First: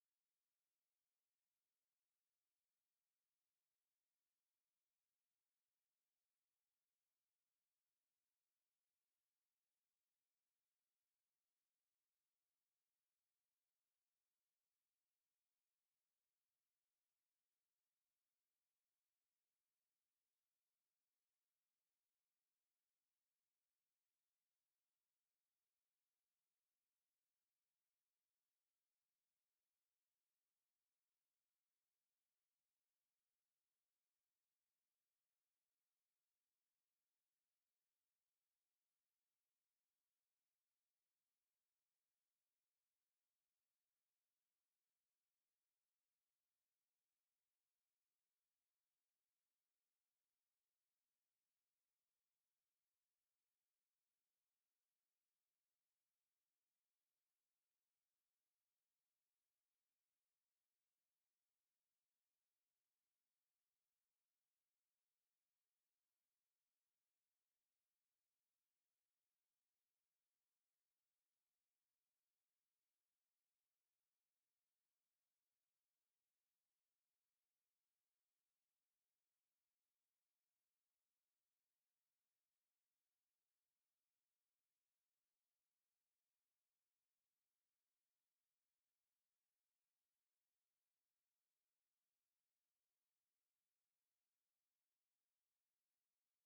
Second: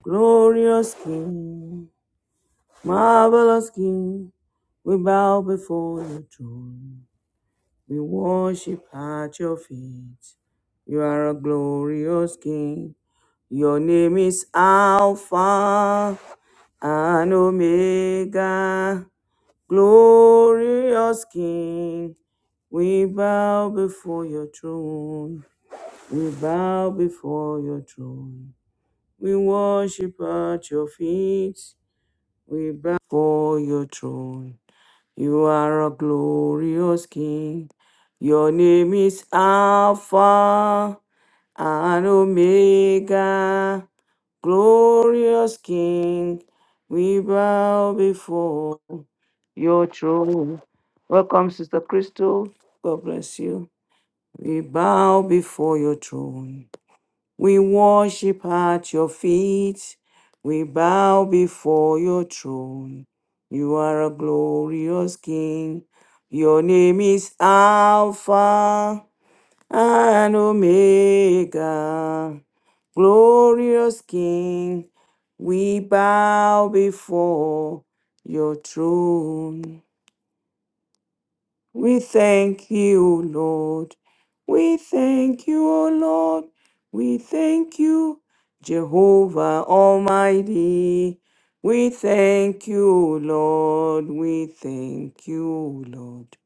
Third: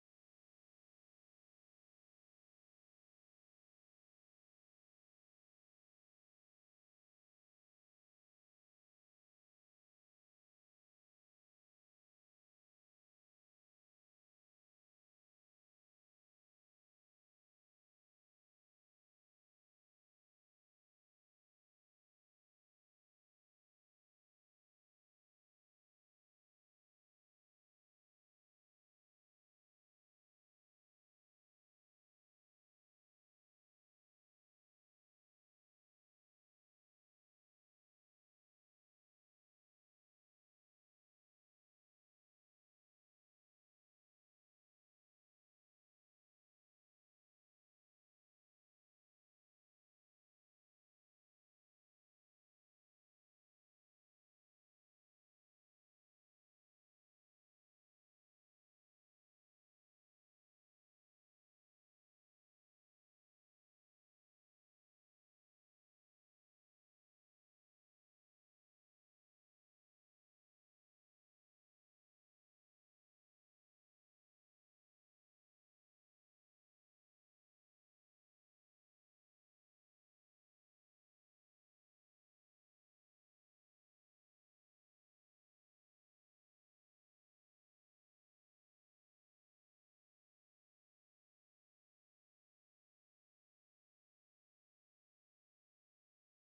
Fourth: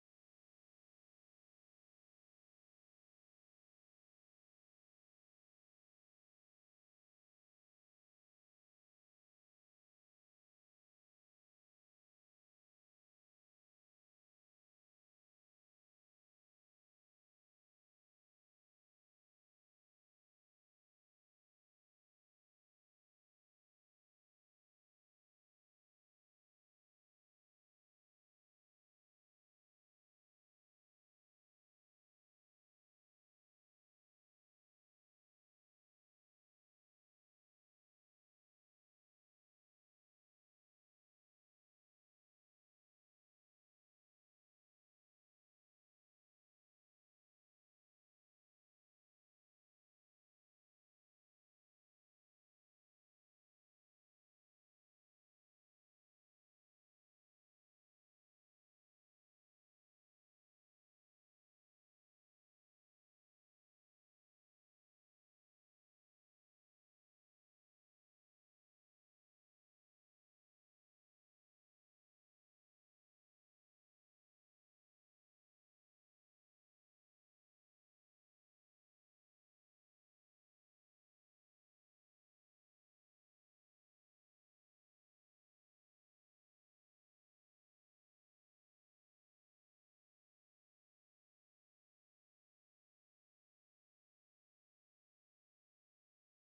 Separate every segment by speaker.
Speaker 1: Glorious King, marvelous King, we bow before your throne. We worship at your feet. You are a glorious King. Your name is Alpha and Omega. Glorious King, we bow before your throne. We bow before your throne. We worship at your feet. We bow for your throne. You are a glorious King. Your name is Alpha and Omega. Glorious King, we bow before your throne. Welcome, Sister Crystal. God bless you. We bow before your throne. We worship at your feet. We bow before your throne. You are a glorious King. Your name is Alpha and Omega. Glorious King, we bow before your throne. We thank you, O Lord. We thank you, O Lord. We thank you, Jehovah Almighty. We thank you, O Lord. We thank you, O Lord.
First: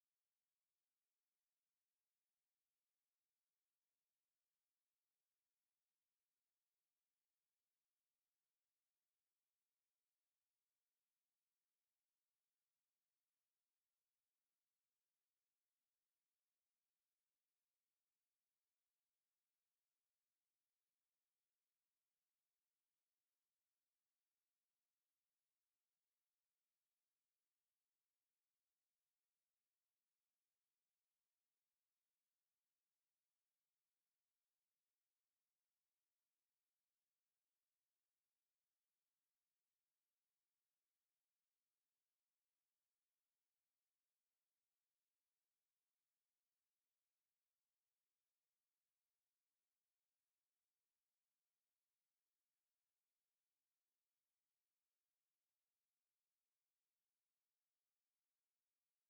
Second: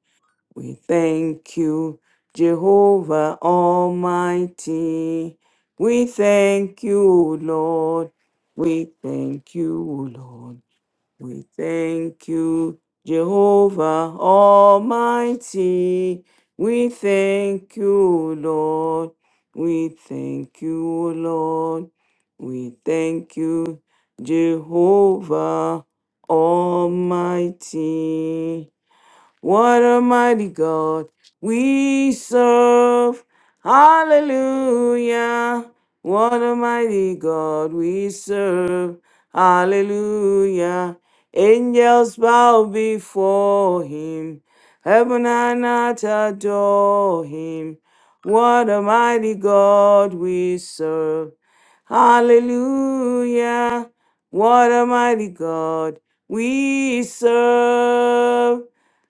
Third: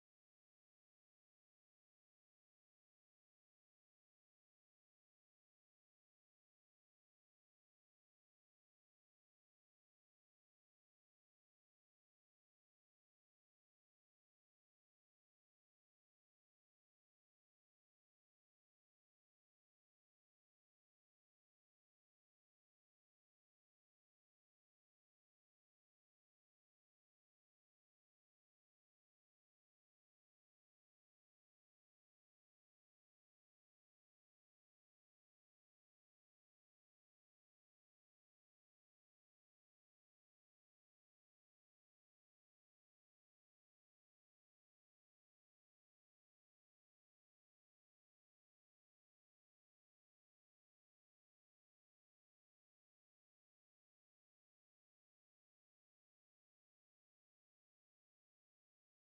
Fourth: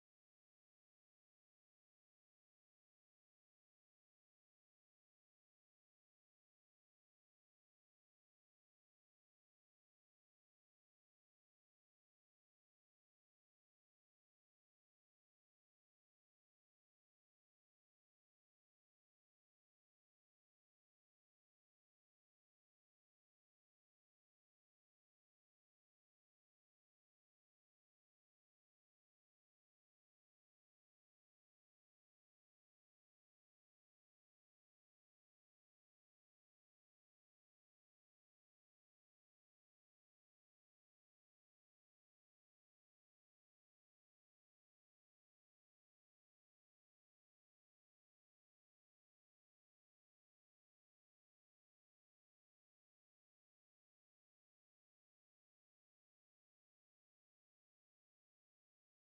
Speaker 1: We thank you, Jehovah Almighty. We thank you, O Lord. We thank you, O Lord. We thank you, Jehovah Almighty. We thank you, Lord. We thank you, Lord. We thank you, Jehovah Almighty. What a mighty God we serve. Hallelujah. What a mighty God we serve. Hallelujah. Angels bow before him. Heaven and earth adore him. What a mighty God we serve. Hallelujah. What a mighty God we serve.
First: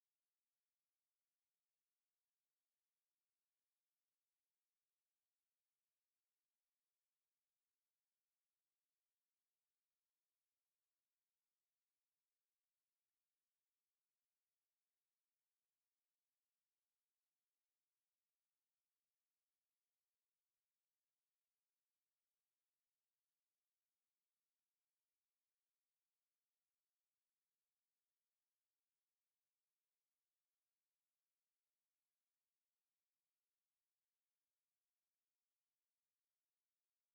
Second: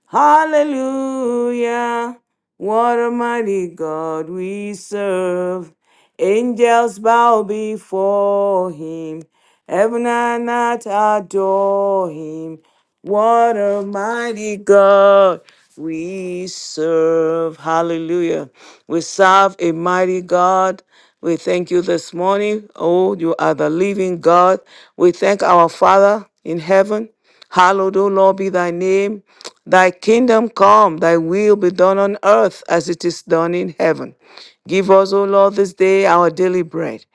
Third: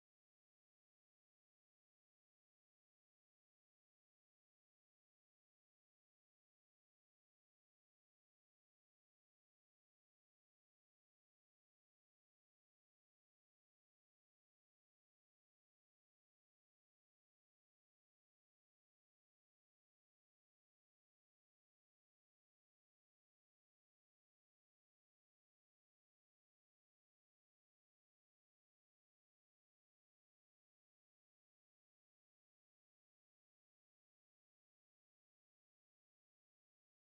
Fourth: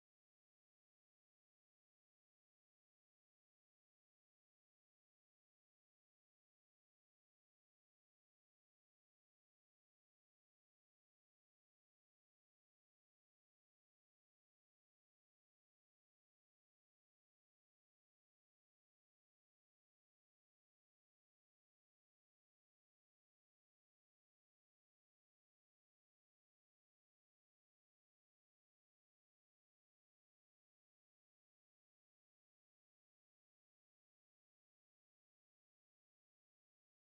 Speaker 1: Hallelujah. What a mighty God we serve. Angels bow before him. Heaven and earth adore him. What a mighty God we serve. Hallelujah. We serve a mighty God. We thank you this morning. Oh, you are the living God. We thank our Father in heaven. Hallowed, O Lord, be thy name. Thy kingdom come, thy will be done on earth as it is done in heaven. Give us, O Lord, this day our daily bread.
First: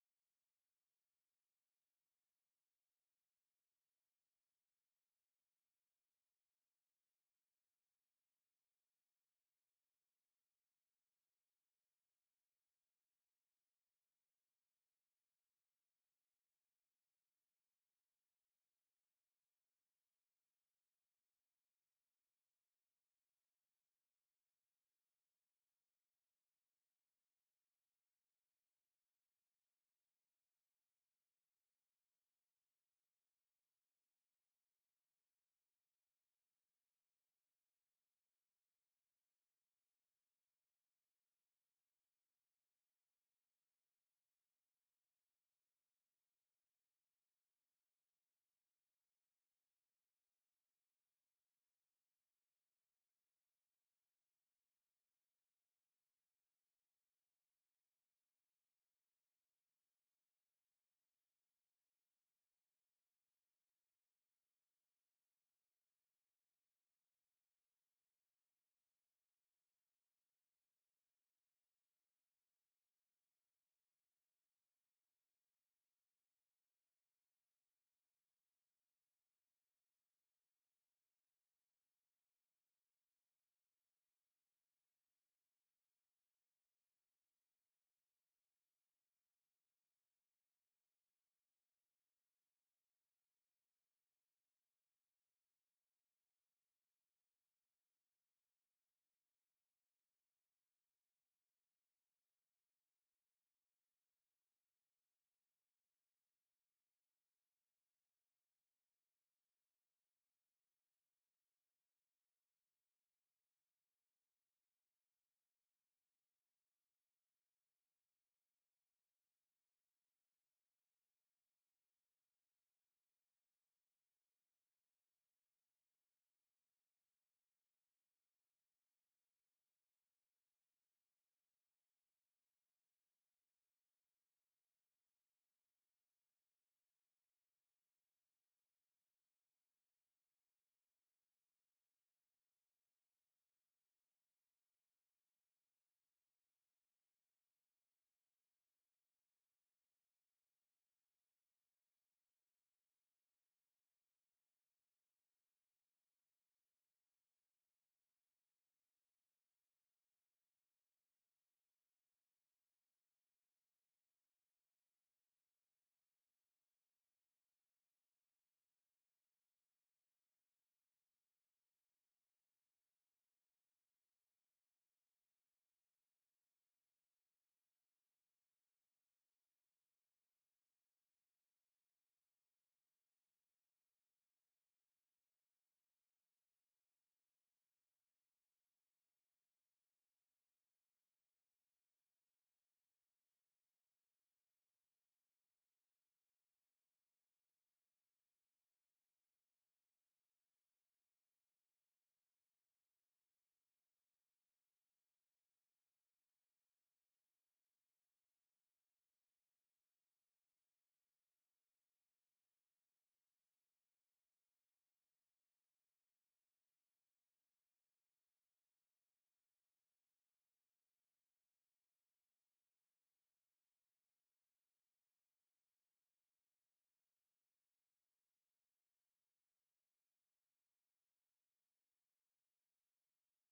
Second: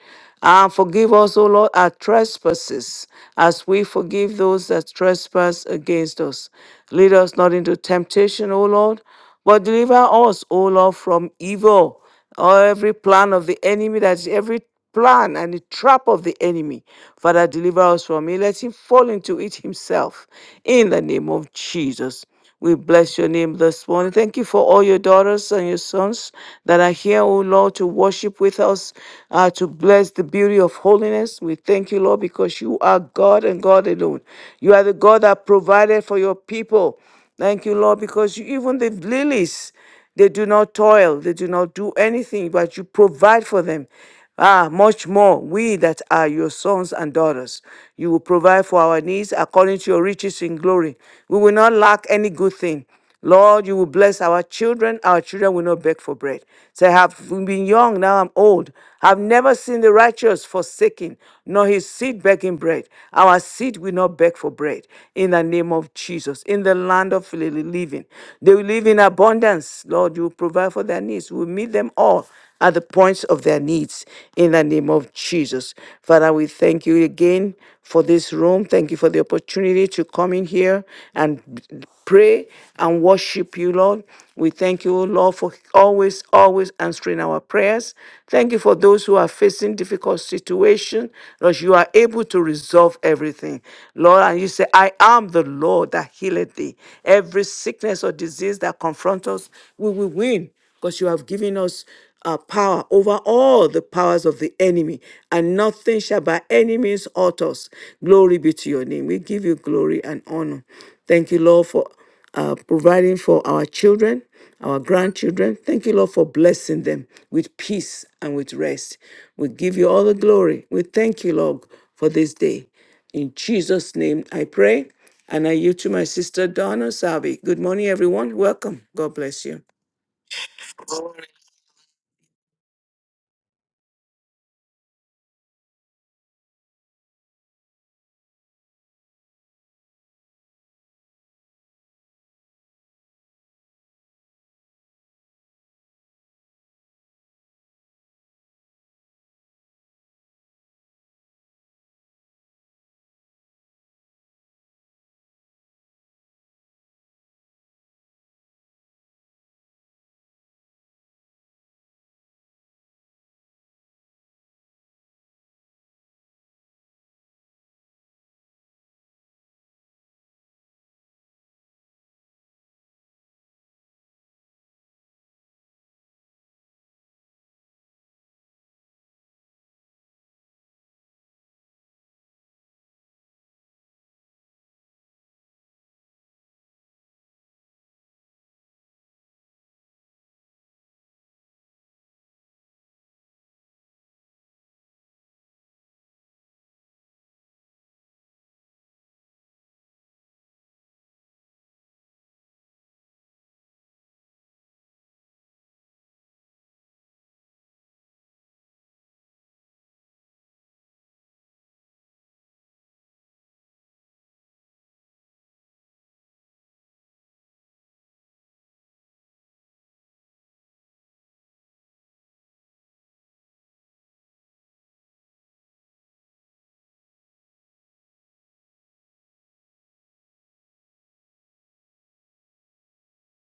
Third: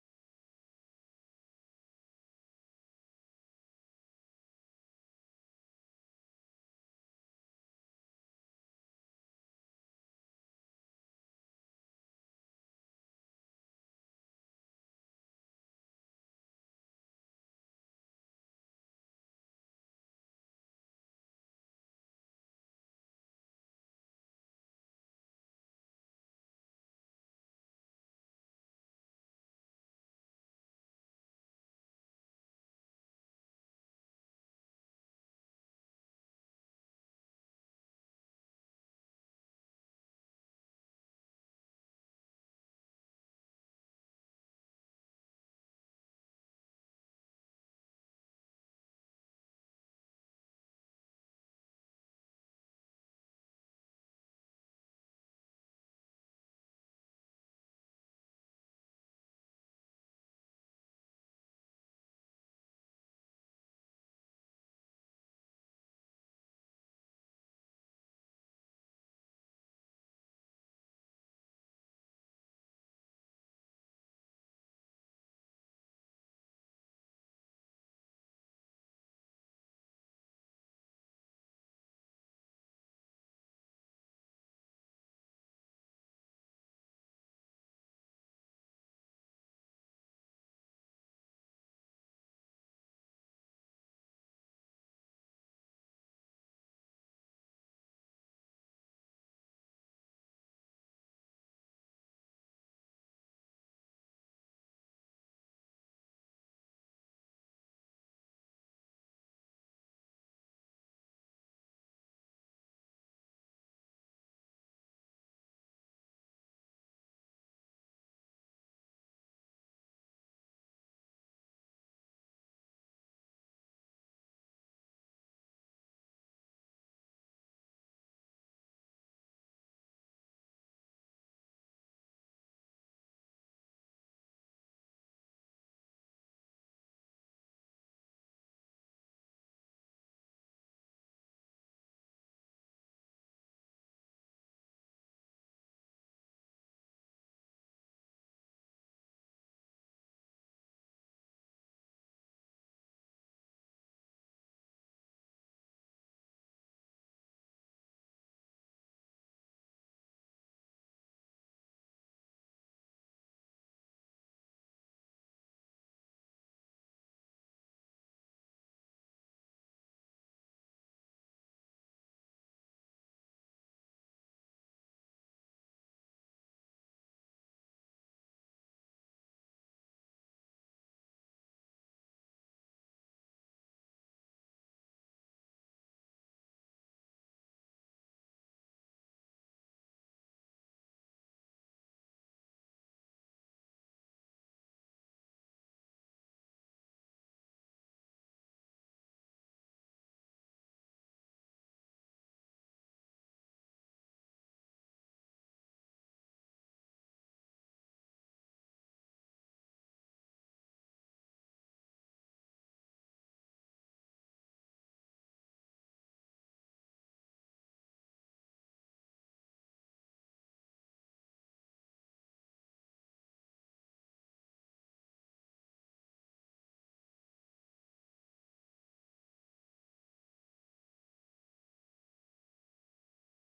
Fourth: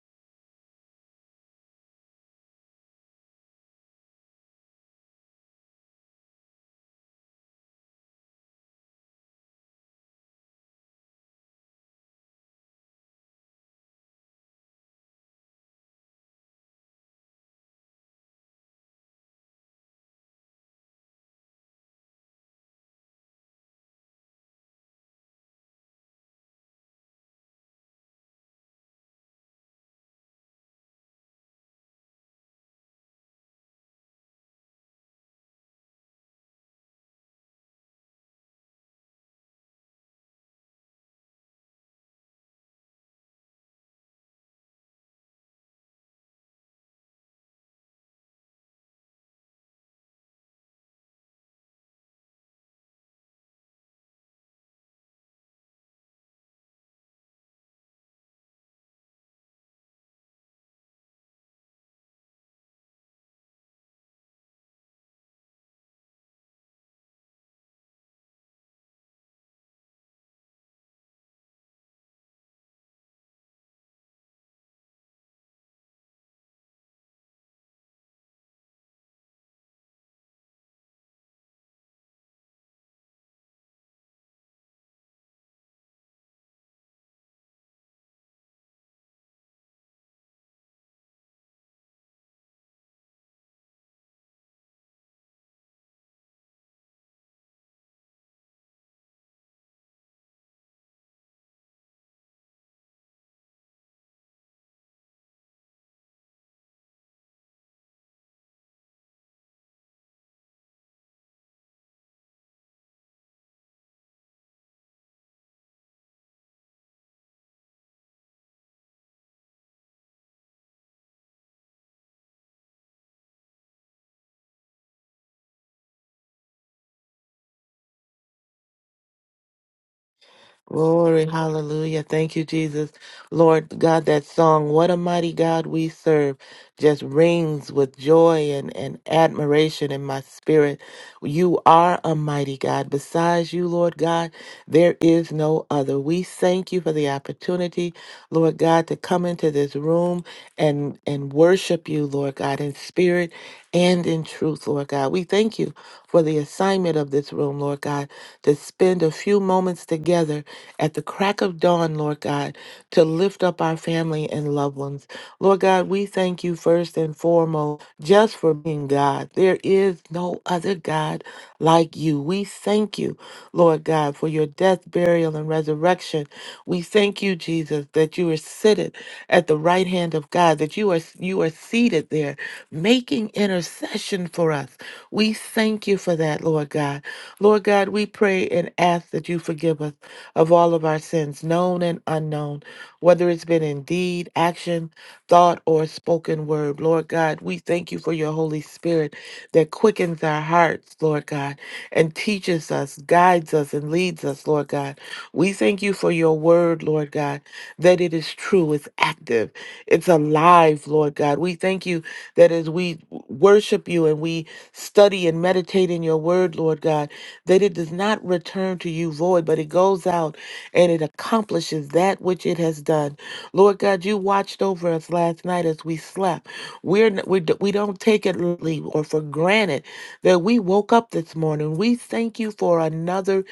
Speaker 1: And forgive us, O Lord, our trespasses, as we forgive those that trespass against us. Lead us not into temptation, O Lord, but deliver us, O Lord, from evil. Oh, every plan of the enemy, that's every plan and the trap of the enemy. Father, deliver us from it. Let him fall into it himself. In the name of Jesus. We bless your name this morning. Thank you for all your daughters and your sons that are here, O Lord, to worship with us, uh, to bless the beauty of holiness. We thank you, Lord, because you are God and God alone. You are the God that provided for your people. Thank you, Lord, because you, even the lilies. They do not toil, they do not do anything, but you provide for them. Ah, much more, we that are your sons and daughters. You will provide for our needs according to your riches in glory. We will not lack any good thing. Lord, you will bless our children. Our children will not beg for bread. Say, I have been young, now I'm old. I've never seen the righteous forsaken, nor his seed begging bread. Our seed will not beg for bread. In the name of Jesus, in the land of li- living, they will live in abundance. Lord, you will provide for their needs. We meet them all at the points of their needs in the name of Jesus. Father, we thank you again for this room. Thank you for the opportunity to come in here and pray and worship you, Lord. We thank you, Lord, for always, always answering our prayers. Thank you for those who are facing difficult situations. Lord, you are able to resolve everything. Lord, and you say, I am the Lord that healeth thee. Every sickness or disease that confronts us, we will win because you have given us uh, power over all the powers of the enemy, and nothing shall by any means hurt us. Glory be to your name. We give you glory and honor. Thank you, Lord, for uh, providing for our children, our grandchildren. Thank you, Lord, for blessing them with peace and with rest. We give you all the glory. We thank you, Lord, for this day. In Jesus' name, I pray. And I yield to my sister Donna Savi. Good morning, everyone. Welcome. God bless you.
Speaker 2: Glory, hallelujah. Thank you, Jesus. Lord God, that song, What a Mighty God We Serve, just rings with joy and, and admiration in my spirit. You are a mighty God. Besides you, Lord God, there is no other. We thank you for the opportunity, Lord God, to come into this room and, and worship you, Lord God, in spirit and in truth, Lord God. We thank you for the assignment of this room, Lord God, to spend a few moments together at the crack of dawn have done, Lord God, to lift up our family and loved ones. Lord God, we thank you first and foremost just for being God. There is no other God like you. We thank you, Lord God, for your death, burial, and resurrection. We thank you, Jesus, that you are seated at the right hand of God, that you are you are seated there making intercession for us. We thank you for that, Lord God. Lord God, we pray and ask that you forgive us of all of our sins, known and unknown, whether it's been in deed, action, thought, or spoken word. Lord God, we thank you for your Holy Spirit that quickens our hearts, Lord God, and teaches us, guides us, and leads us, Lord God. We thank you for your word, Lord God, that it is true, it's active, it's alive, Lord God. We thank you that as we worship you and we study and meditate in your word, Lord God, that it does not return to you void, but it goes out and it accomplishes that which it has done. Lord God, you watched over us last night as we slept. We're, n- we, d- we don't take it lightly or for granted that we woke up this morning. We thank you for another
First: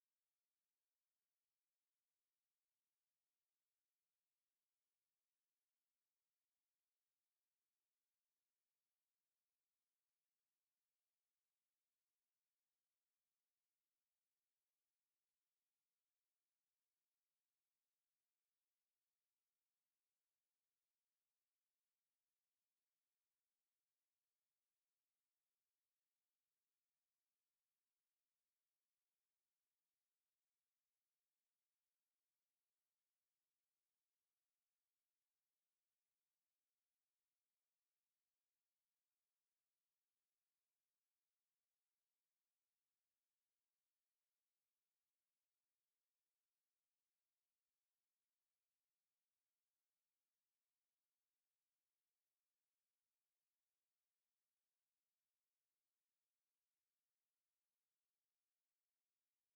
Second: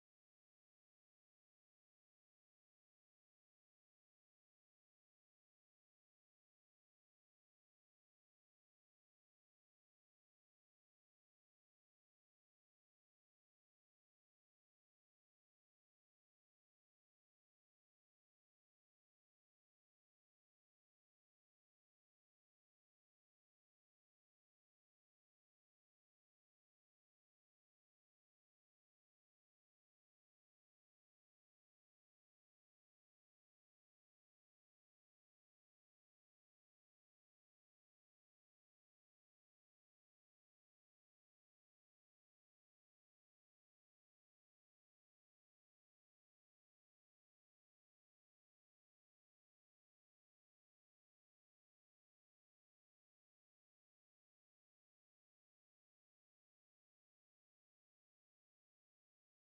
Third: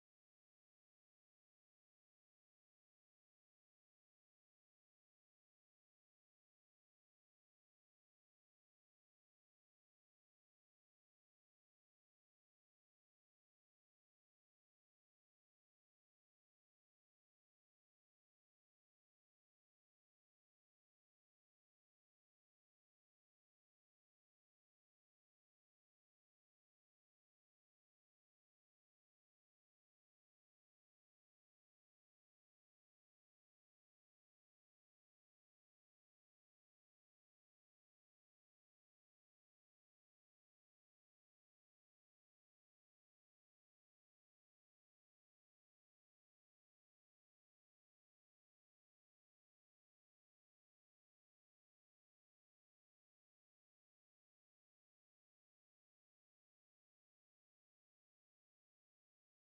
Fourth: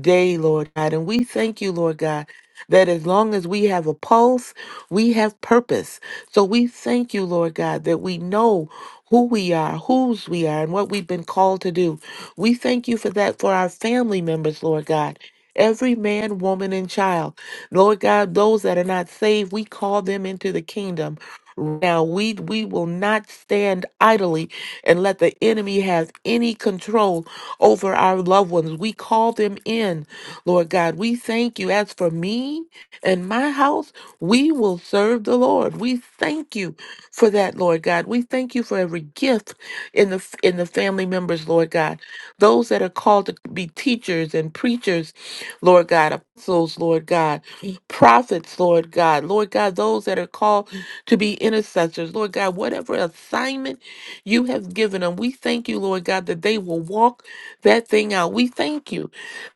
Speaker 2: day, Lord God. And we thank you, Lord God, that as long as we have a pulse, we have purpose. So we thank you, Lord God, that we know who we are, whose we are, and what we've been called to do. We thank you for that for our family members, Lord God. Every man, woman, and child. Lord God, those that are not saved, we call them into the kingdom. Now we we will not stand idly and let the enemy have any control over our loved ones. We call them in, Lord God. We thank you. As for me and my house, we will serve the Lord. We thank you for that, Lord God. We thank you for every gift in the in the family members, Lord God. Those that are called to be teachers and preachers, Lord God, apostles, Lord God, prophets, Lord God, Lord God, those that are called to be intercessors, Lord God, whatever assignment you have given them, we thank you, Lord God, that they will walk that thing out. We thank you.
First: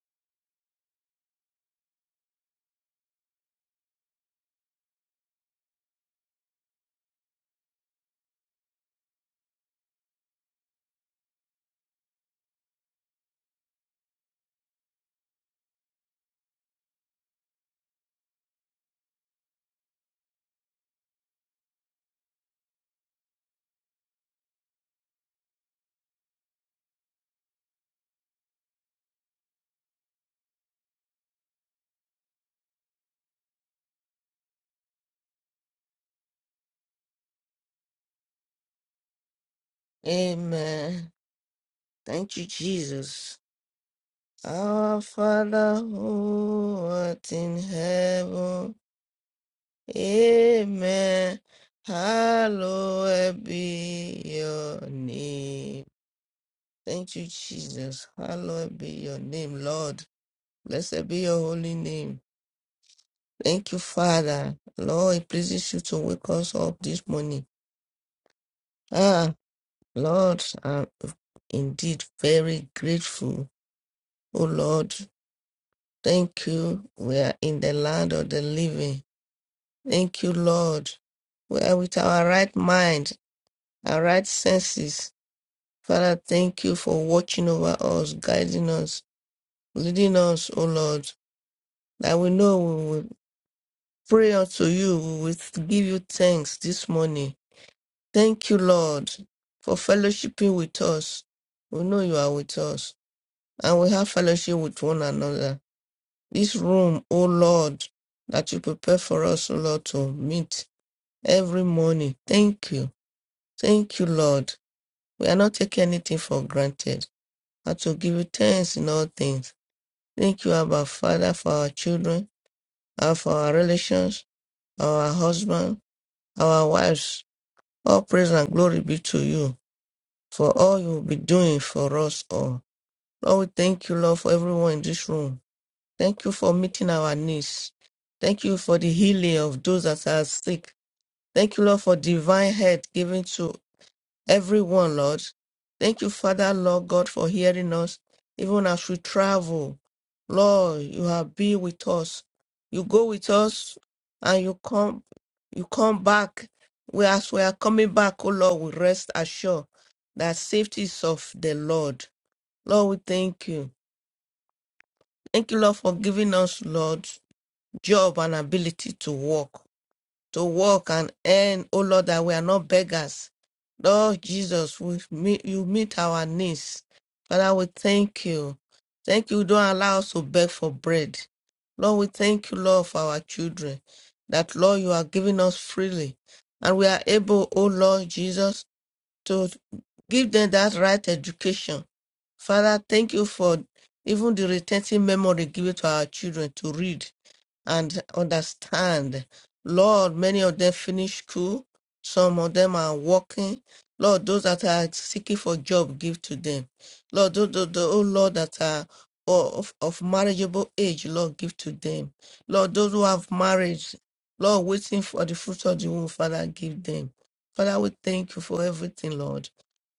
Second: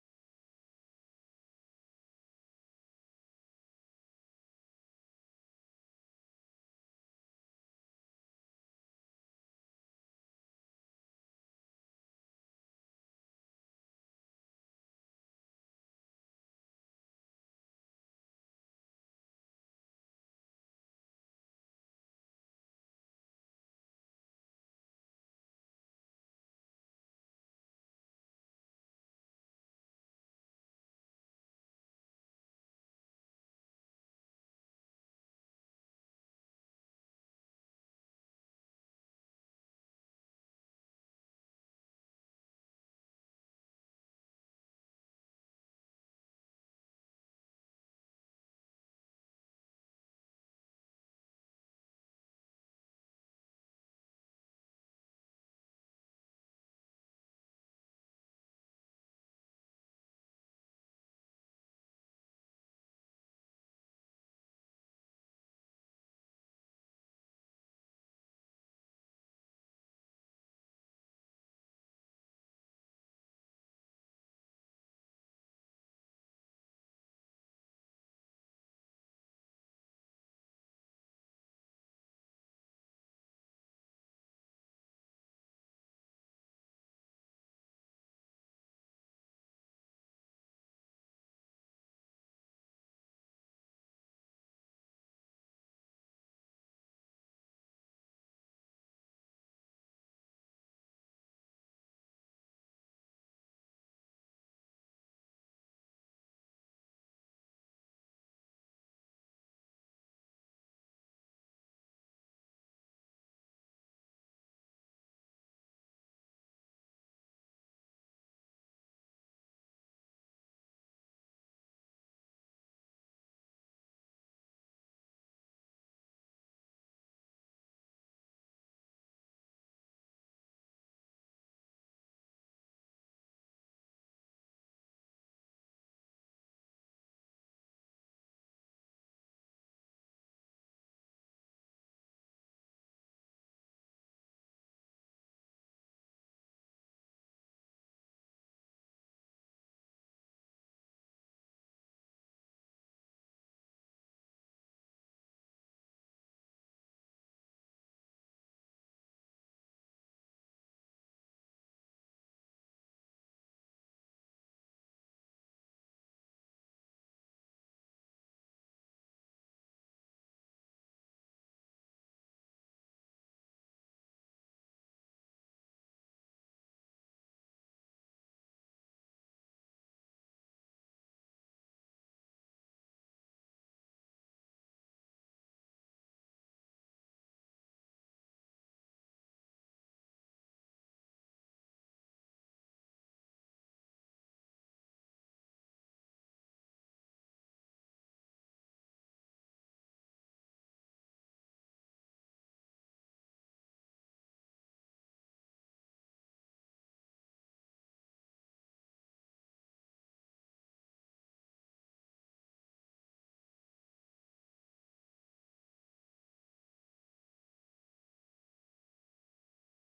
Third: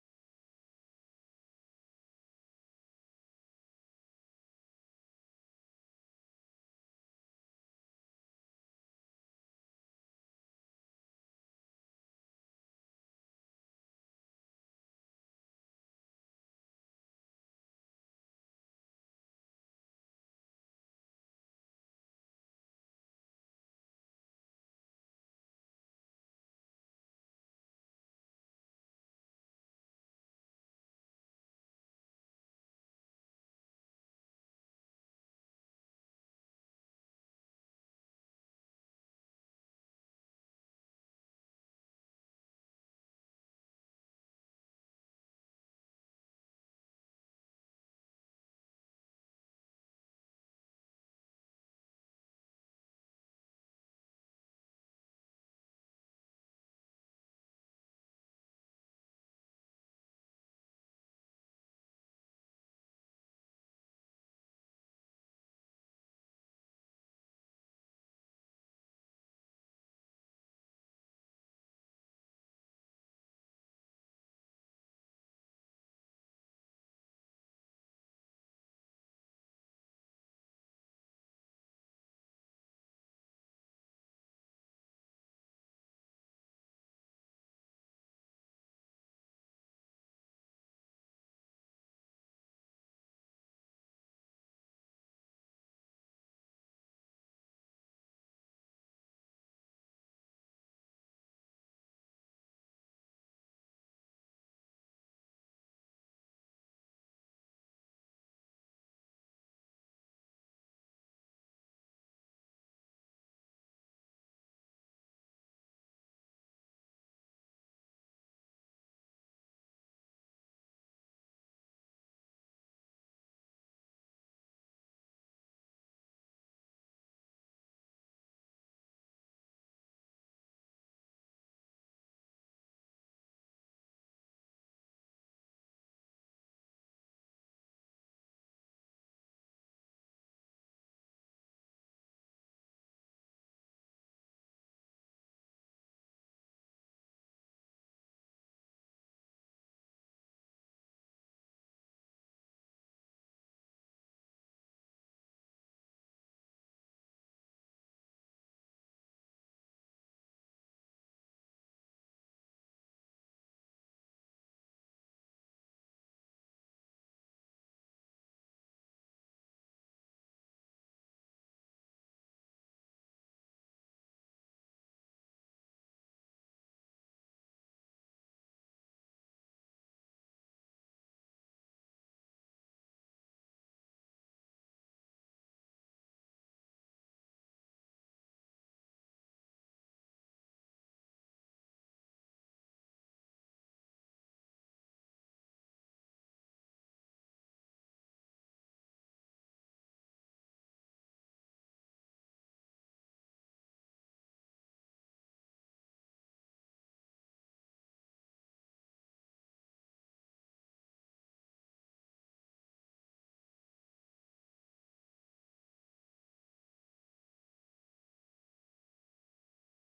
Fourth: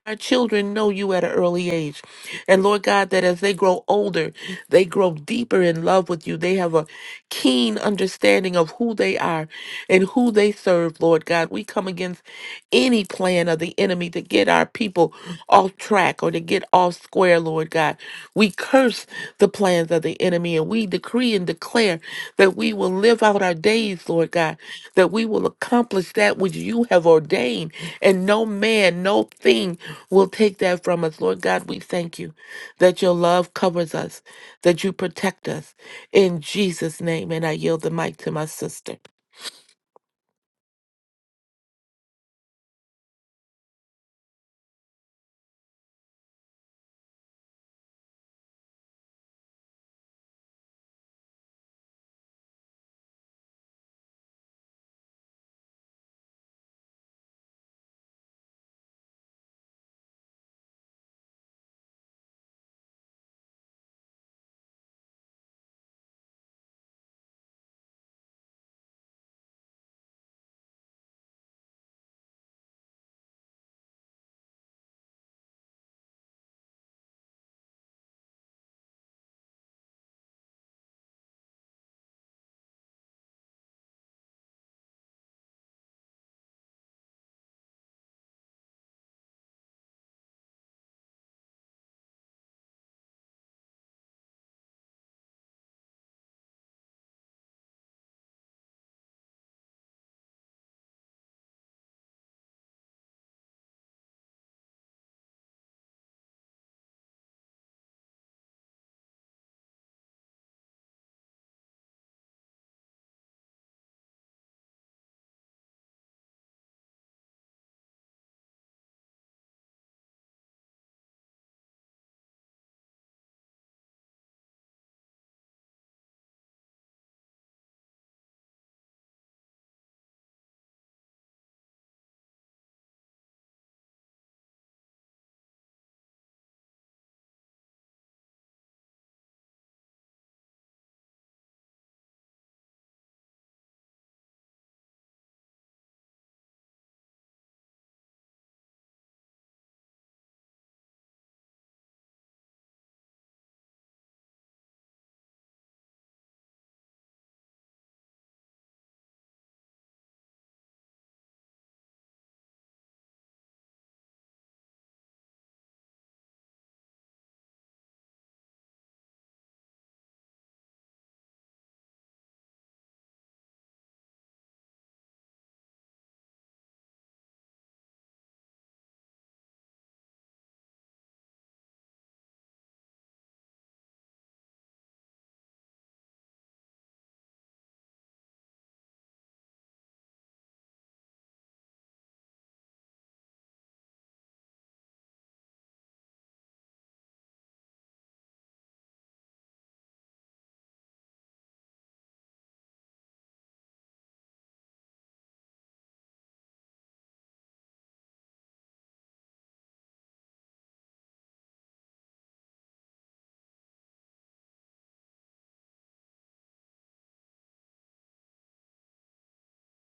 Speaker 2: Our children know you at an early age. And Lord God, that as they grow older, they grow deeper in love with you. They have a keen understanding of who they are and who they serve, Lord God. We come against any plan of the enemy to get our people off track or to get off square, Lord God. We curse the plans of the enemy and we decree and declare that we will live out our days, Lord God, that we will accomplish that which you have ordained, and no man, no thing will take that from us, Lord God. We thank you that your love covers us, that you protect us. In Jesus' name, and I yield the mic to my sister.
Speaker 3: Amen. Thank you, Jesus. Our Father who art in heaven. Amen. Hallowed be your name. Thank you, Jesus. Hallowed be your name, Lord. Blessed be your holy name. Thank you, Father. Lord, it pleases you to wake us up this morning. Ah, Lord, I'm indeed very grateful. Oh Lord, Thank you. We are in the land of the living. Thank you, Lord. We are with our right mind, our right senses. Father, thank you for watching over us, guiding us, leading us, O Lord. That we know we will pray unto you, we will give you thanks this morning. Thank you, Lord, for fellowshipping with us. We know you are with us, and we have fellowship with one another. this room, O Lord, that you prepare for us, O Lord, to meet every morning. Thank you. Thank you, Lord. We are not taking anything for granted, but to give you thanks in all things. Thank you, Abba Father, for our children, and for our relations, our husband, our wives. All praise and glory be to you for all you will be doing for us all. Lord, we thank you, Lord, for everyone in this room. Thank you for meeting our needs. Thank you for the healing of those that are sick. Thank you, Lord, for divine health given to everyone, Lord. Thank you, Father, Lord God, for hearing us even as we travel. Lord, you have be with us. You go with us and you come you come back. We as we are coming back, oh Lord, we rest assured that safety is of the Lord. Lord, we thank you. Thank you, Lord, for giving us, Lord job and ability to work, to work and earn. Oh Lord, that we are not beggars. Lord Jesus, we meet, you meet our needs. Father, we thank you. Thank you. Don't allow us to beg for bread. Lord, we thank you, Lord, for our children. That, Lord, you are giving us freely. And we are able, oh Lord Jesus, to give them that right education. Father, thank you for even the retentive memory given to our children to read and understand. Lord, many of them finish school. Some of them are working. Lord, those that are seeking for job, give to them. Lord, those, those, those oh Lord, that are of, of marriageable age, Lord, give to them. Lord, those who have marriage, Lord, waiting for the fruit of the womb, Father, give them. Father, we thank you for everything, Lord.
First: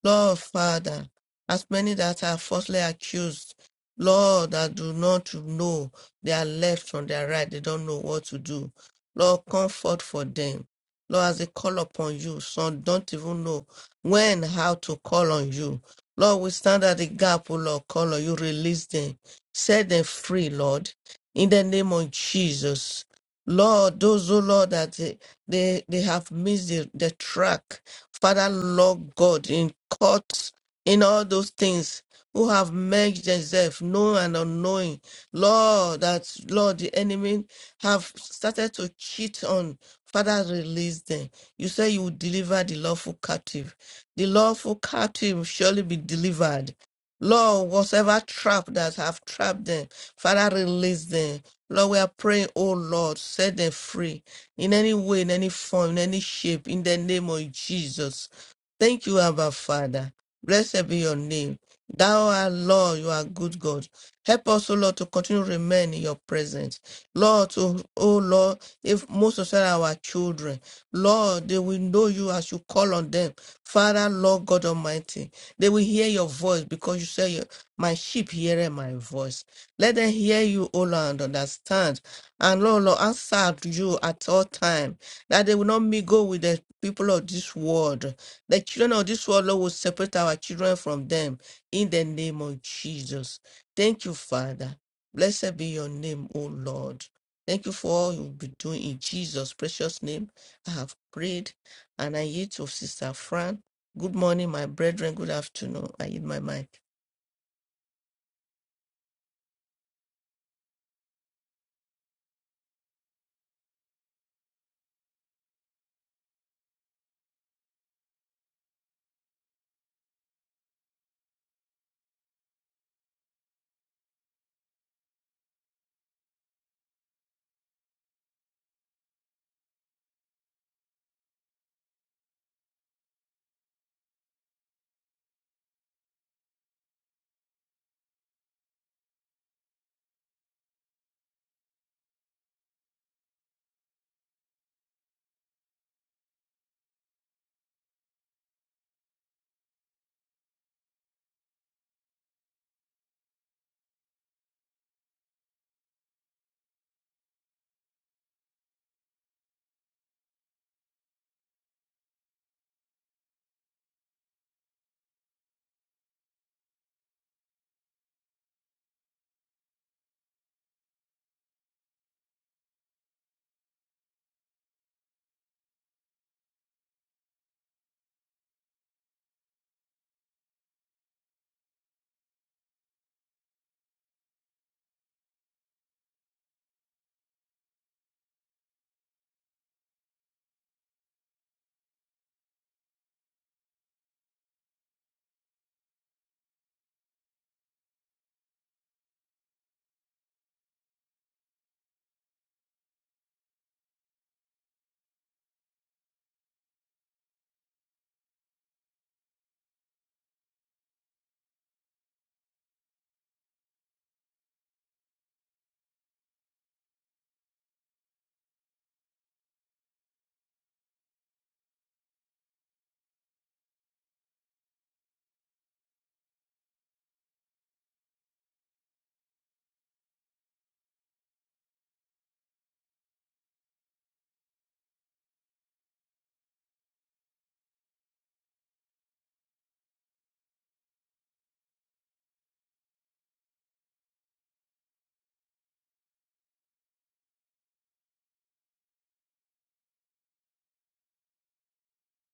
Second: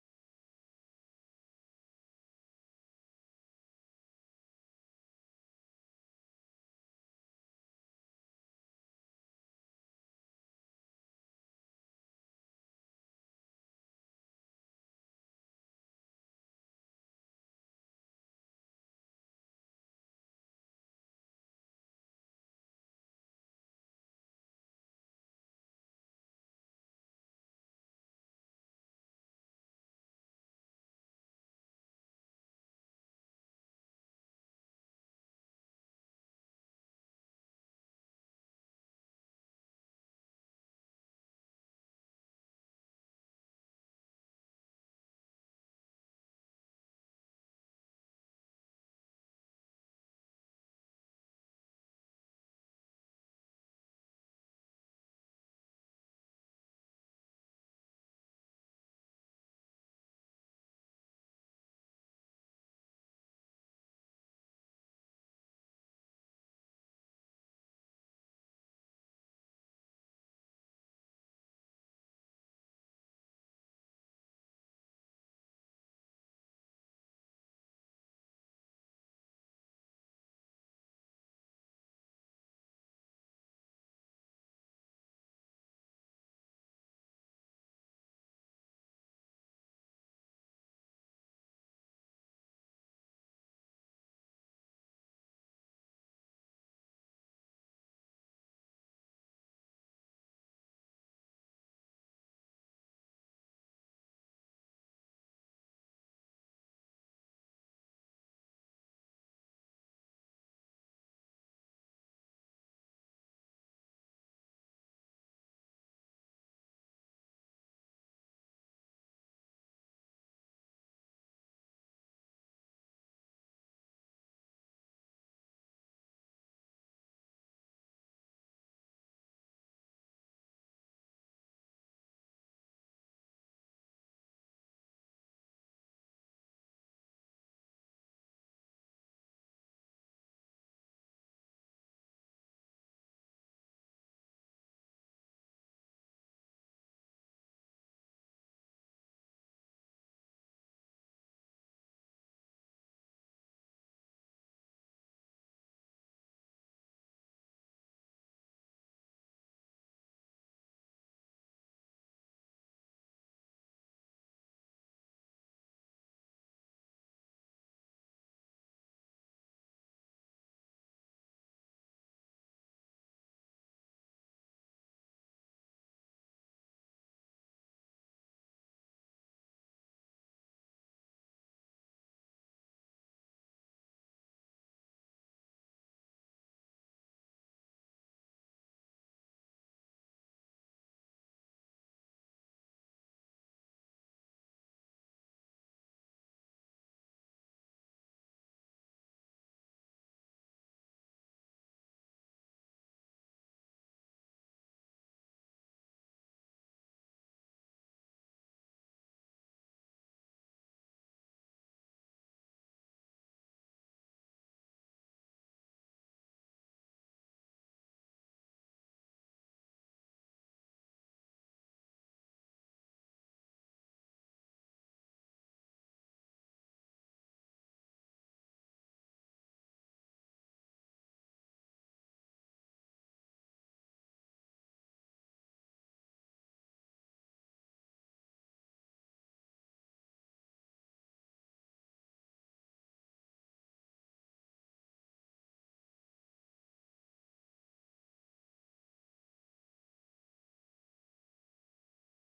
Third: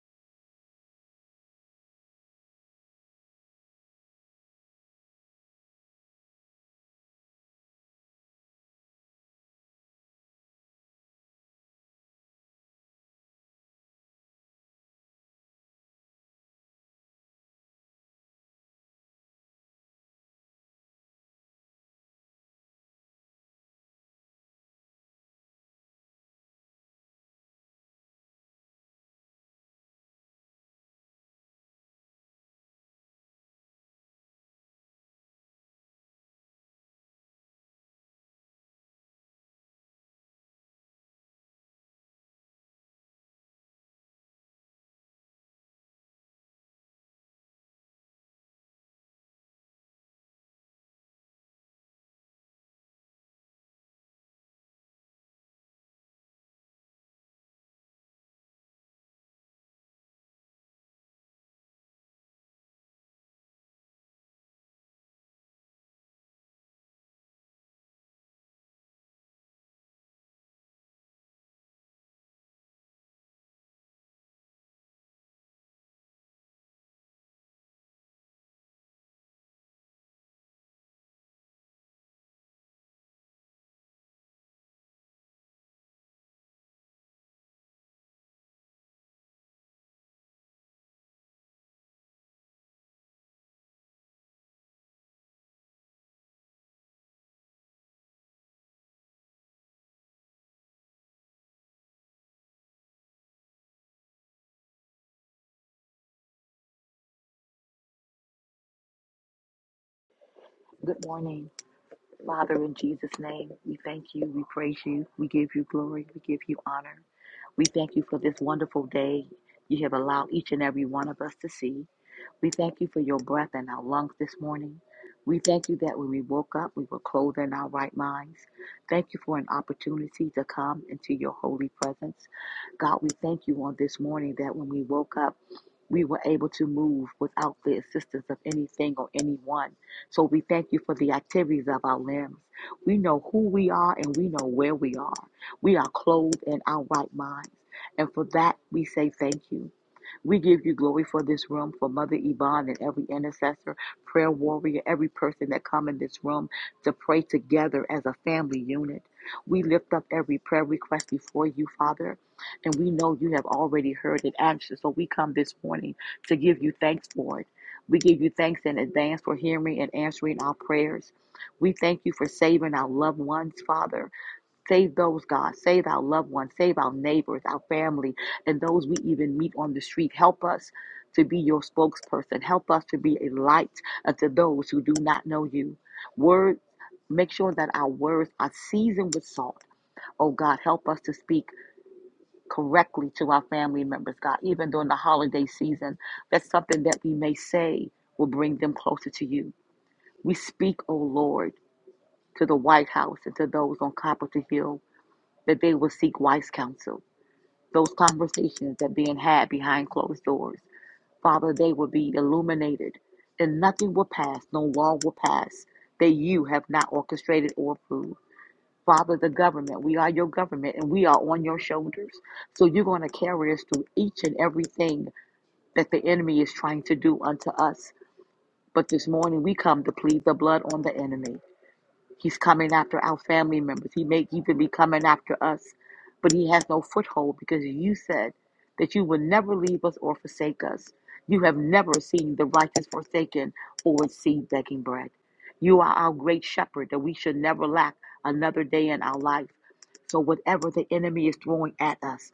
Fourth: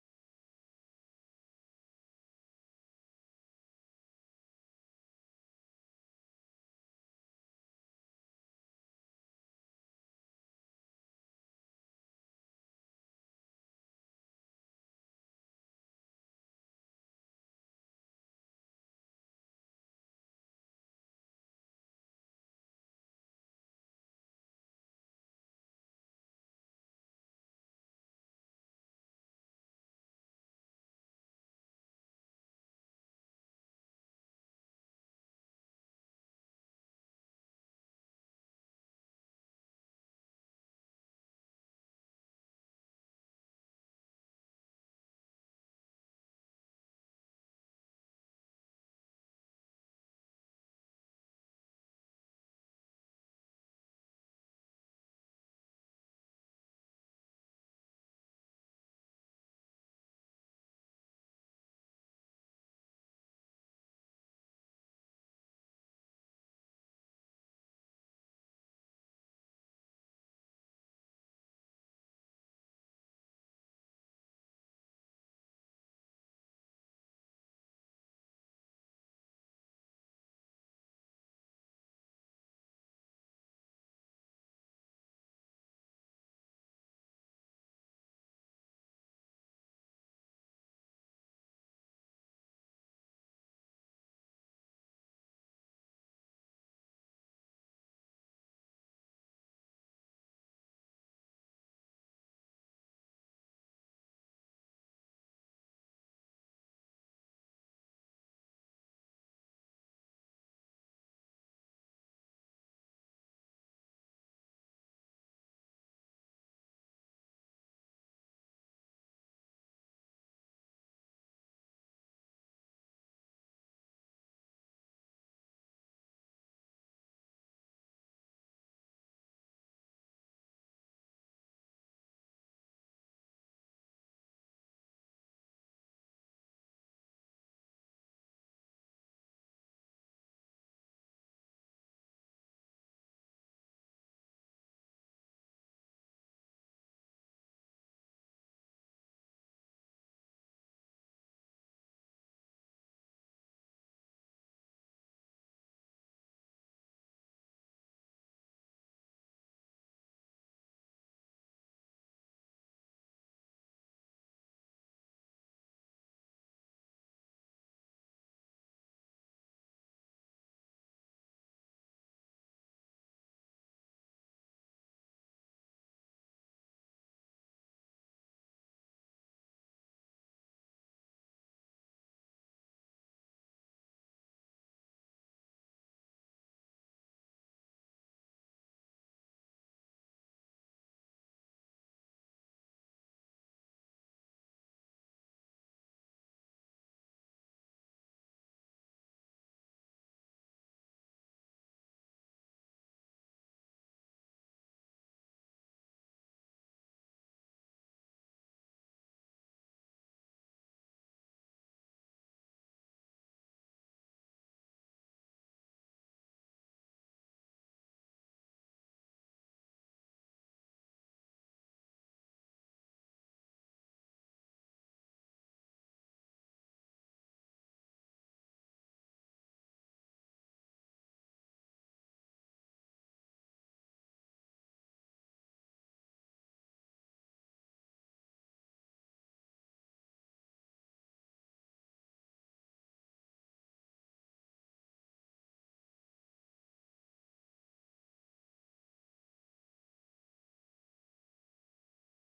Speaker 3: Lord, Father, as many that are falsely accused, Lord, that do not know their left from their right. They don't know what to do. Lord, comfort for them. Lord, as they call upon you, some don't even know when, how to call on you. Lord, we stand at the gap, oh Lord, call on you, release them, set them free, Lord, in the name of Jesus. Lord, those, oh Lord, that they, they, they have missed the, the track. Father, Lord God, in courts, in all those things who have merged themselves, known and unknowing. Lord, that Lord, the enemy have started to cheat on. Father, release them. You say you will deliver the lawful captive. The lawful captive will surely be delivered. Lord, whatever trap that have trapped them, Father, release them. Lord, we are praying, oh Lord, set them free in any way, in any form, in any shape, in the name of Jesus. Thank you, Abba Father. Blessed be your name. Thou art Lord, you are good God. Help us, O Lord, to continue to remain in your presence. Lord, to, oh Lord, if most of them our children, Lord, they will know you as you call on them. Father, Lord God Almighty, they will hear your voice because you say, your- My sheep hear my voice. Let them hear you, O Lord, and understand. And Lord, Lord, answer to you at all time, that they will not mingle with the people of this world. The children of this world, Lord, will separate our children from them in the name of Jesus. Thank you, Father. Blessed be your name, O Lord. Thank you for all you'll be doing in Jesus' precious name. I have prayed and I yield to Sister Fran. Good morning, my brethren. Good afternoon. I yield my mic.
Speaker 4: Good morning. Father, in Jesus' name, we thank you, we praise you, we give you glory, we give you honor. We thank you for this wonderful day you have allowed each and every one of us to see. We thank you for your breath in our lungs this morning. We thank you that when we woke up, we were clothed in our right minds. Thank you for an opportunity to come into your holy presence. God, we thank you on this morning that when we woke up, we were able to move without the assistance of anything or anyone. So we thank you for the activities of our limbs. We know who we are and we know where we are. We are clothed in our right minds. And for that, we say thank you. We give you glory for this room, for Mother Yvonne and every intercessor, prayer warrior, every person that come in this room to pray together as a family unit. We lift up every prayer request before you, Father, and we know you have already heard it answered. So we come this morning to give you thanks for it. We give you thanks in advance for hearing and answering our prayers. We thank you for saving our loved ones, Father. Save those, God. Save our loved ones. Save our neighbors, our family, and those we even meet on the street. Help us to be your spokesperson. Help us to be a light unto those who do not know you. Word, make sure that our words are seasoned with salt. Oh God, help us to speak correctly to our family members, God, even during the holiday season. That's something that we may say will bring them closer to you. We speak, oh Lord, to the White House and to those on Capitol Hill that they will seek wise counsel. Those conversations that being had behind closed doors, Father, they will be illuminated, and nothing will pass, no law will pass that you have not orchestrated or approved. Father, the government, we are your government and we are on your shoulders. So you're going to carry us through each and everything that the enemy is trying to do unto us. But this morning we come to plead the blood on the enemy. He's coming after our family members. He may even be coming after us, but he has no foothold because you said that you would never leave us or forsake us. You have never seen the righteous forsaken or a seed begging bread. You are our great shepherd that we should never lack another day in our life. So, whatever the enemy is throwing at us,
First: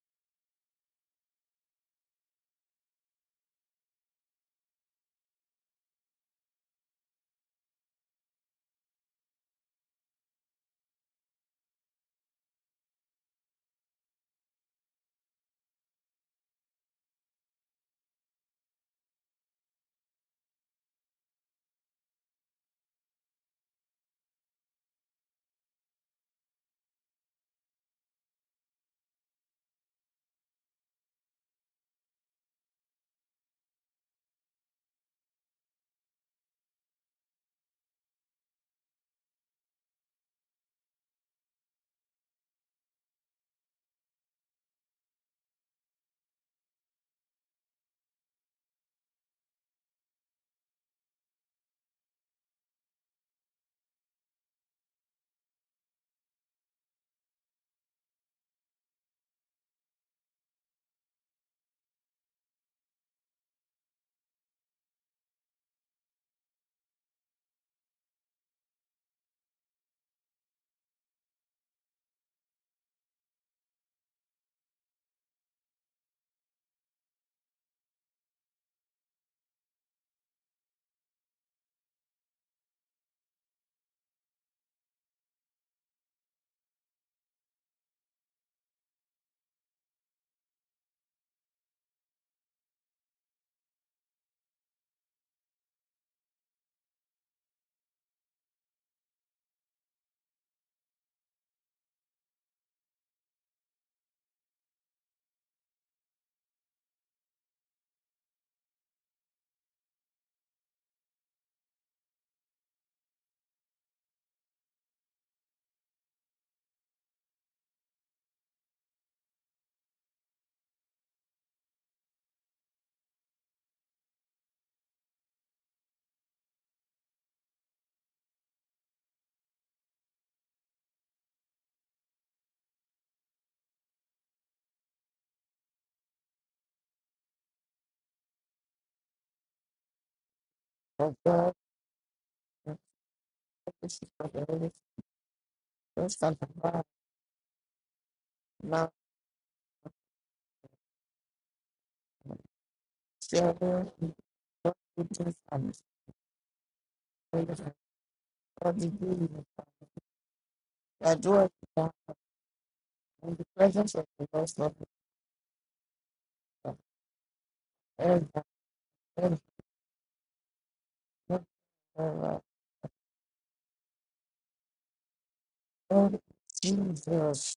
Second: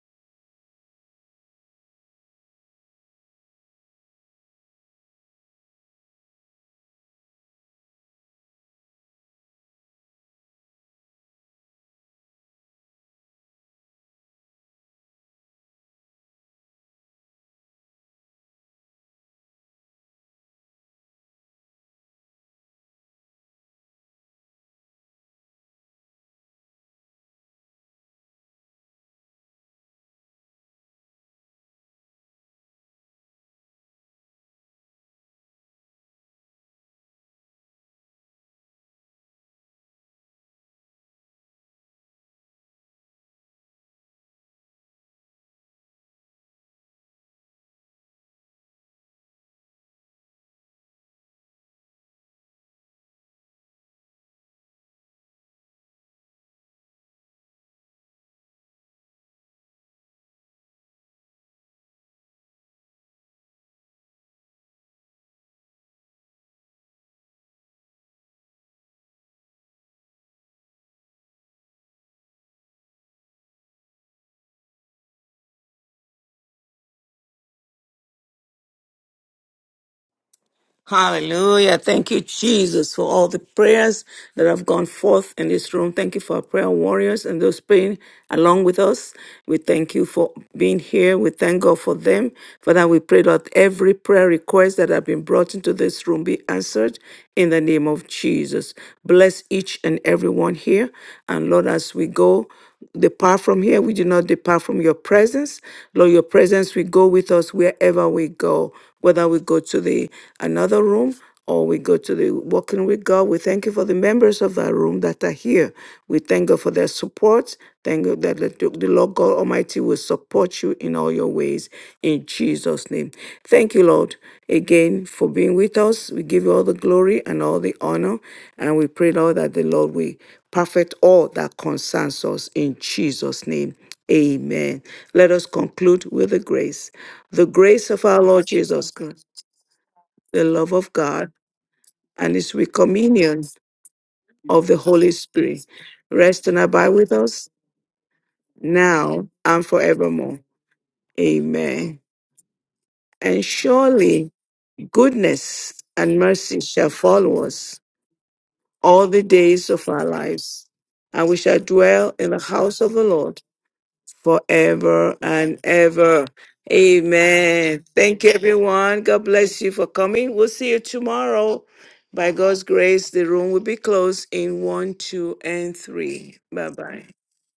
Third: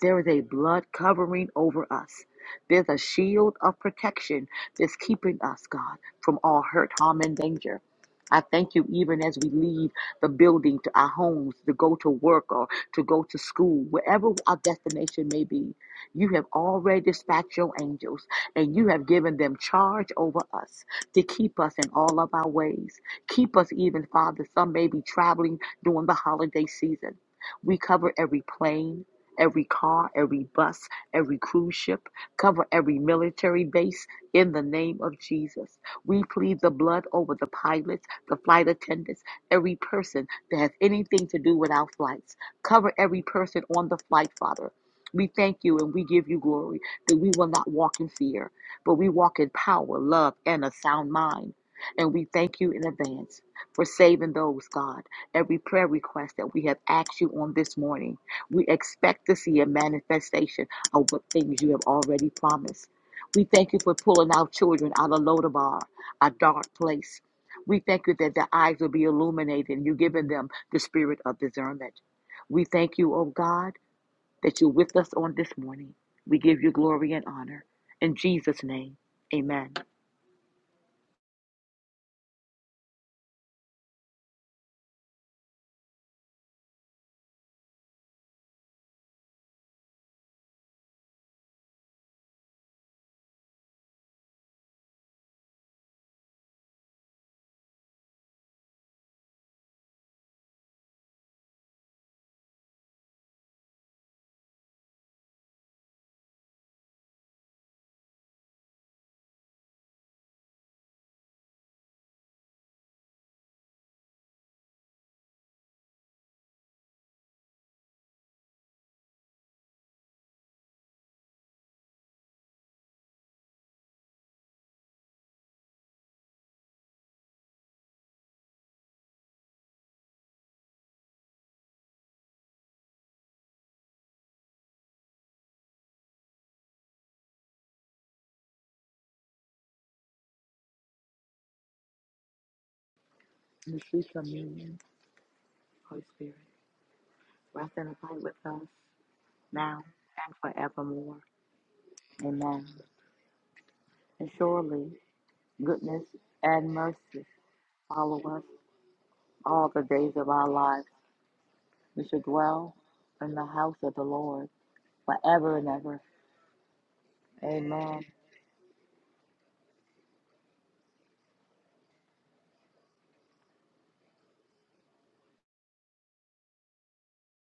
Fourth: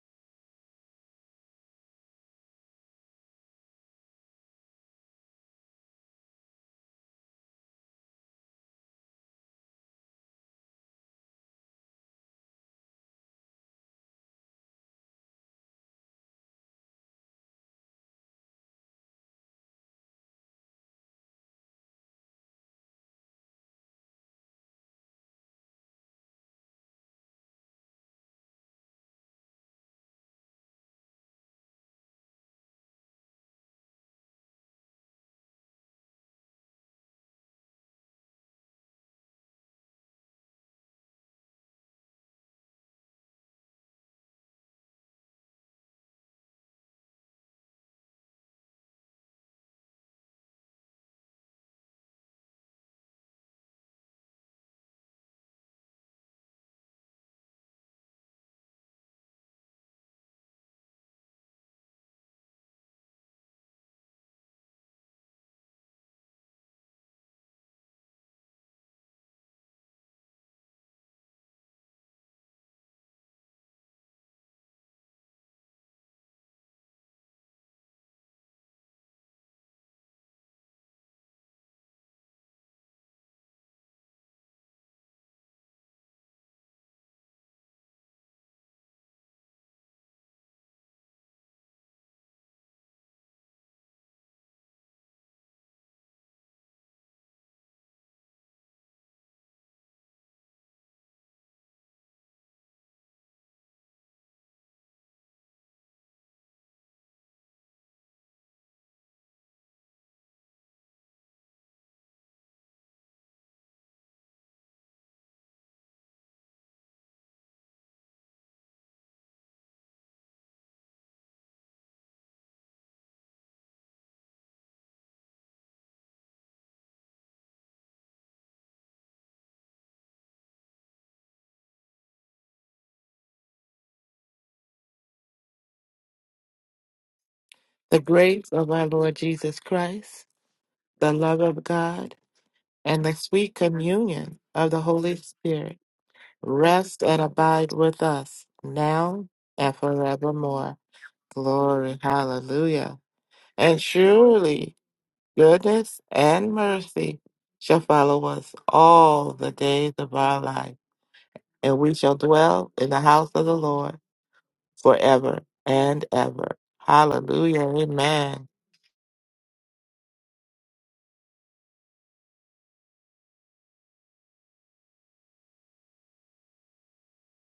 Speaker 4: there is a blood covering over us. There's a shield of protection that's keeping us, God, from all hurt, harm, and danger. I thank you even as we leave the building to our homes to go to work or to go to school, wherever our destination may be. You have already dispatched your angels and you have given them charge over us to keep us in all of our ways. Keep us even, Father. Some may be traveling during the holiday season. We cover every plane, every car, every bus, every cruise ship, cover every military base in the name of Jesus. We plead the blood over the pilots, the flight attendants, every person that has anything to do with our flights. Cover every person on the flight, Father. We thank you and we give you glory that we will not walk in fear, but we walk in power, love, and a sound mind. And we thank you in advance for saving those, God. Every prayer request that we have asked you on this morning, we expect to see a manifestation of what things you have already promised. We thank you for pulling our children out of Lodabar, a dark place. We thank you that their eyes will be illuminated and you're giving them the spirit of discernment. We thank you, oh God, that you're with us on this morning. We give you glory and honor. In Jesus' name, amen.
Speaker 1: Hallelujah. Thank you, Jesus, for all the prayers that have gone forth in this room. Thank you for our prayer warriors and those praying along with us. We thank you for being here. We thank God for them. Father, we pray that every prayer request that have been brought into this room be answered in the name of Jesus. Bless each and every one here. And Lord, as we go, depart from here. We do not depart from your presence. Lord, your presence will go with us wherever we go, whether we go to the another room or we go to the walking with God. We thank you for the members of that room that are here. We thank God for their support. Thank you that the the Lord God Almighty will support you in all your ways in Jesus' name. Thank you, Lord, again for being with us. We give you all the glory and all the honor, and we pray, Lord, that the Lord will perfect all that concerns us in Jesus' name. Amen. Let us conclude with the grace. The grace of
Speaker 2: The
Speaker 1: our Lord
Speaker 2: grace of our
Speaker 1: Jesus
Speaker 2: Lord
Speaker 1: Christ,
Speaker 2: Jesus Christ,
Speaker 1: the love of
Speaker 2: the
Speaker 3: Of
Speaker 1: God,
Speaker 2: love
Speaker 3: God,
Speaker 2: of God,
Speaker 1: and his sweet
Speaker 2: and the
Speaker 1: communion
Speaker 2: sweet
Speaker 4: And the
Speaker 3: this is
Speaker 4: Receive
Speaker 3: for
Speaker 2: communion
Speaker 3: the
Speaker 1: of
Speaker 3: Holy
Speaker 2: of
Speaker 1: the
Speaker 4: communion,
Speaker 2: the
Speaker 1: Holy
Speaker 2: Holy
Speaker 1: Spirit
Speaker 2: Spirit
Speaker 4: Holy
Speaker 3: Ghost
Speaker 4: Spirit.
Speaker 3: and
Speaker 1: rest
Speaker 3: the
Speaker 1: and
Speaker 3: Father,
Speaker 1: abide
Speaker 2: rest
Speaker 1: with
Speaker 2: and
Speaker 1: us
Speaker 4: Rest
Speaker 2: abide
Speaker 4: and
Speaker 2: with
Speaker 4: abide with
Speaker 2: us
Speaker 4: us
Speaker 3: now,
Speaker 1: now
Speaker 2: now
Speaker 1: and
Speaker 2: and
Speaker 4: now and
Speaker 1: forevermore.
Speaker 2: forevermore.
Speaker 4: forevermore.
Speaker 1: Amen.
Speaker 2: Glory,
Speaker 4: Amen.
Speaker 2: hallelujah.
Speaker 1: And
Speaker 2: And
Speaker 3: forever, in
Speaker 4: And
Speaker 1: surely
Speaker 2: surely
Speaker 4: surely
Speaker 3: the goodness and
Speaker 1: goodness
Speaker 3: the
Speaker 2: goodness
Speaker 4: goodness
Speaker 1: and
Speaker 2: and
Speaker 1: mercy
Speaker 4: and
Speaker 1: shall
Speaker 2: mercy
Speaker 4: mercy
Speaker 1: follow
Speaker 3: spirit of
Speaker 2: shall
Speaker 1: us
Speaker 4: follow
Speaker 2: follow
Speaker 4: us
Speaker 2: us
Speaker 3: God be
Speaker 1: all
Speaker 3: with
Speaker 1: the
Speaker 2: all
Speaker 3: you.
Speaker 2: the
Speaker 1: days
Speaker 4: all the
Speaker 1: of
Speaker 2: days
Speaker 1: our
Speaker 4: days
Speaker 2: of
Speaker 4: of
Speaker 2: our
Speaker 4: our
Speaker 1: lives,
Speaker 2: life,
Speaker 4: lives.
Speaker 1: and we
Speaker 3: Adore
Speaker 1: shall
Speaker 2: and
Speaker 3: God
Speaker 2: we
Speaker 4: We
Speaker 1: dwell
Speaker 2: shall
Speaker 4: shall
Speaker 1: in the
Speaker 2: dwell
Speaker 4: dwell
Speaker 1: house
Speaker 2: in
Speaker 1: of
Speaker 2: the
Speaker 1: the
Speaker 2: house
Speaker 3: in
Speaker 4: in
Speaker 1: Lord
Speaker 3: the
Speaker 4: the
Speaker 2: of the
Speaker 4: house of
Speaker 3: presence
Speaker 2: Lord
Speaker 4: the
Speaker 3: of the
Speaker 4: Lord
Speaker 3: Lord of
Speaker 1: forever
Speaker 2: forever
Speaker 4: forever
Speaker 1: and
Speaker 4: and ever.
Speaker 2: and
Speaker 1: ever.
Speaker 2: ever. Hallelujah.
Speaker 1: Amen.
Speaker 4: Amen.
Speaker 3: the earth
Speaker 1: Thank you,
Speaker 2: Amen.
Speaker 1: everyone. God
Speaker 3: and
Speaker 1: bless you for coming. We'll see you tomorrow. By
Speaker 3: forever.
Speaker 1: God's grace, the room will be closed in one, two, and
Speaker 3: Lord
Speaker 1: three. Bye bye.
Speaker 3: Jesus.